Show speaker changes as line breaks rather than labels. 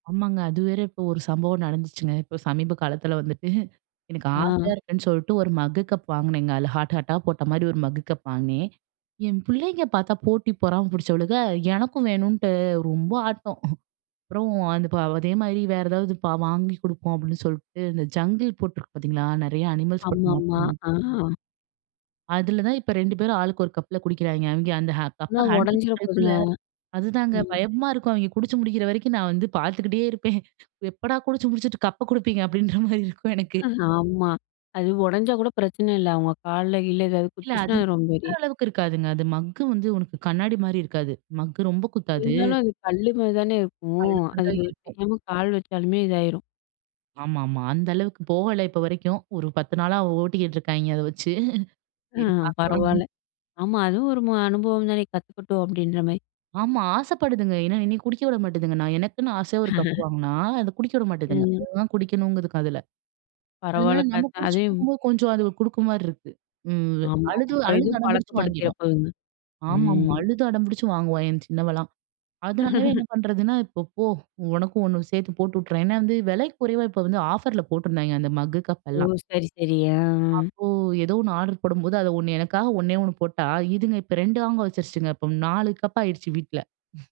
ஆமாங்க. அது வேற இப்ப ஒரு சம்பவம் நடந்துச்சுங்க. இப்ப சமீப காலத்தில வந்துட்டு எனக்கு
ஆ.
ஆசையா இருக்குன்னு சொல்ட்டு, ஒரு மக்கு கப் வாங்குனேங்க. அதுல ஹார்ட், ஹார்ட்டா போட்டமாரி ஒரு மக்கு கப் வாங்கினேன். என் பிள்ளைங்க பார்த்தா போட்டி பொறாமை புடிச்சவளுக. எனக்கும் வேணுன்ட்டு ரொம்ப ஆட்டம். அப்பறம், "அந்த பே அதேமாரி வேற ஏதாவது ப வாங்கி குடுப்போம்." அப்பிடின்னு சொல்ட்டு, இந்த ஜங்கிள் போட்டிருக்கு பார்த்தீங்களா! நெறைய அனிமல்ஸ் போட்டு மக்
ஆமாமா.
மக்
ஆ.
அதுல தான் இப்ப 2 பேரும் ஆளுக்கு ஒரு கப்ல குடிக்கிறாய்ங்க. அவெங்க அந்த ஹ
ஆனா
கப்ப ஹேண்டில்
உடஞ்சிற போதுங்க.
பண்ணுறதுக்குள்ள, அது தாங்க
ம்.
பயமா இருக்கும். அவெங்க குடிச்சு முடிக்கிற வரைக்கும் நான் வந்து பார்த்துக்கிட்டே இருப்பேன் "எப்படா! குடிச்சு முடிச்சுட்டு கப்ப குடுப்பீங்க?" அப்பிடீன்ற மாரி இருக்கும் எனக்கு.
ஆமா. அது உடஞ்சா கூட பிரச்சனை இல்ல. அவுங்க கால்ல கீல்ல எதாவது
இல்ல, அது
குத்துச்சுன்னா, அது ரொம்ப
குது்துற
[unintelligible]
அளவுக்கு இருக்காதுங்க. அது மக்கு வந்து உனக்கு கண்ணாடிமாரி இருக்காது. மக்கு ரொம்ப குத்தாது.
இருந்தாலும் அது கல்லுமாரி தானே இருக்கும்.
அழுத்தந்தான்
அதுல
இருக்கும்.
தெரியாம கால் வச்சாலுமே இதாயிரும்.
ஆமா, ஆமா. அந்த அளவுக்கு போகல இப்ப வரைக்கும். ஒரு 10 நாளா ஓட்டிக்கிட்டுருக்காங்க அத வச்சு
அ
சரி பார்க்கலாம்.
பரவால்ல. "ஆமா, அதுவும் ஒரு மு அனுபவம் தானே! கத்துக்கட்டும்." அப்பிடீன்ற மாரி.
ஆமா, ஆசைப்படுதுங்க. ஏன்னா, என்னைய குடிக்க விட மாட்டுதுங்க. நான் எனக்குன்னு ஆசையா ஒரு கப் வாங்குனா, அத குடிக்க விட மாட்டேதுங்க.
ம்.
அதுதான் குடிக்கணும்ங்கிதுக அதுல.
பரவால்ல
அதனால நம்ம
கத் அதையும்
குடிச்சுட்டுருக்கும்போது கொஞ்சம் அது குடுக்கிறமாரி இருக்கு. ம்.
ஆமாமா.
அழுது,
அப்பறம்
அழுது,
இதுவும்
அடம் பிடிச்சு
பழக்கப்படுத்திற
வாங்கிருவா!
போதுங்க.
ஆமாங்க,
ம்.
அழுது அடம்பிடிச்சு வாங்குவா! என் சின்னவள்லாம். அதனாலவே என்ன பண்ணுறதுன்னா, "இப்போ போ! உனக்கும் 1 சேர்த்து போட்டு வுட்டுர்றேன்." ஏன்னா வந்து விலை குறைவா, இப்ப வந்து ஆஃபர்ல போட்டிருந்தாங்க, அந்த மக்கு, கப்
ஓ!
எல்லாம்.
சரி, சரி. அ, அ.
அப்போ எதோ ஒண்ணு ஆர்டர் போடும்போது, அது 1 எனக்காக 1 னே 1 போட்டா, இதுங்க இப்ப 2 வாங்க வச்சுருச்சுங்க. இப்ப 4 கப் ஆயிடுச்சு வீட்ல.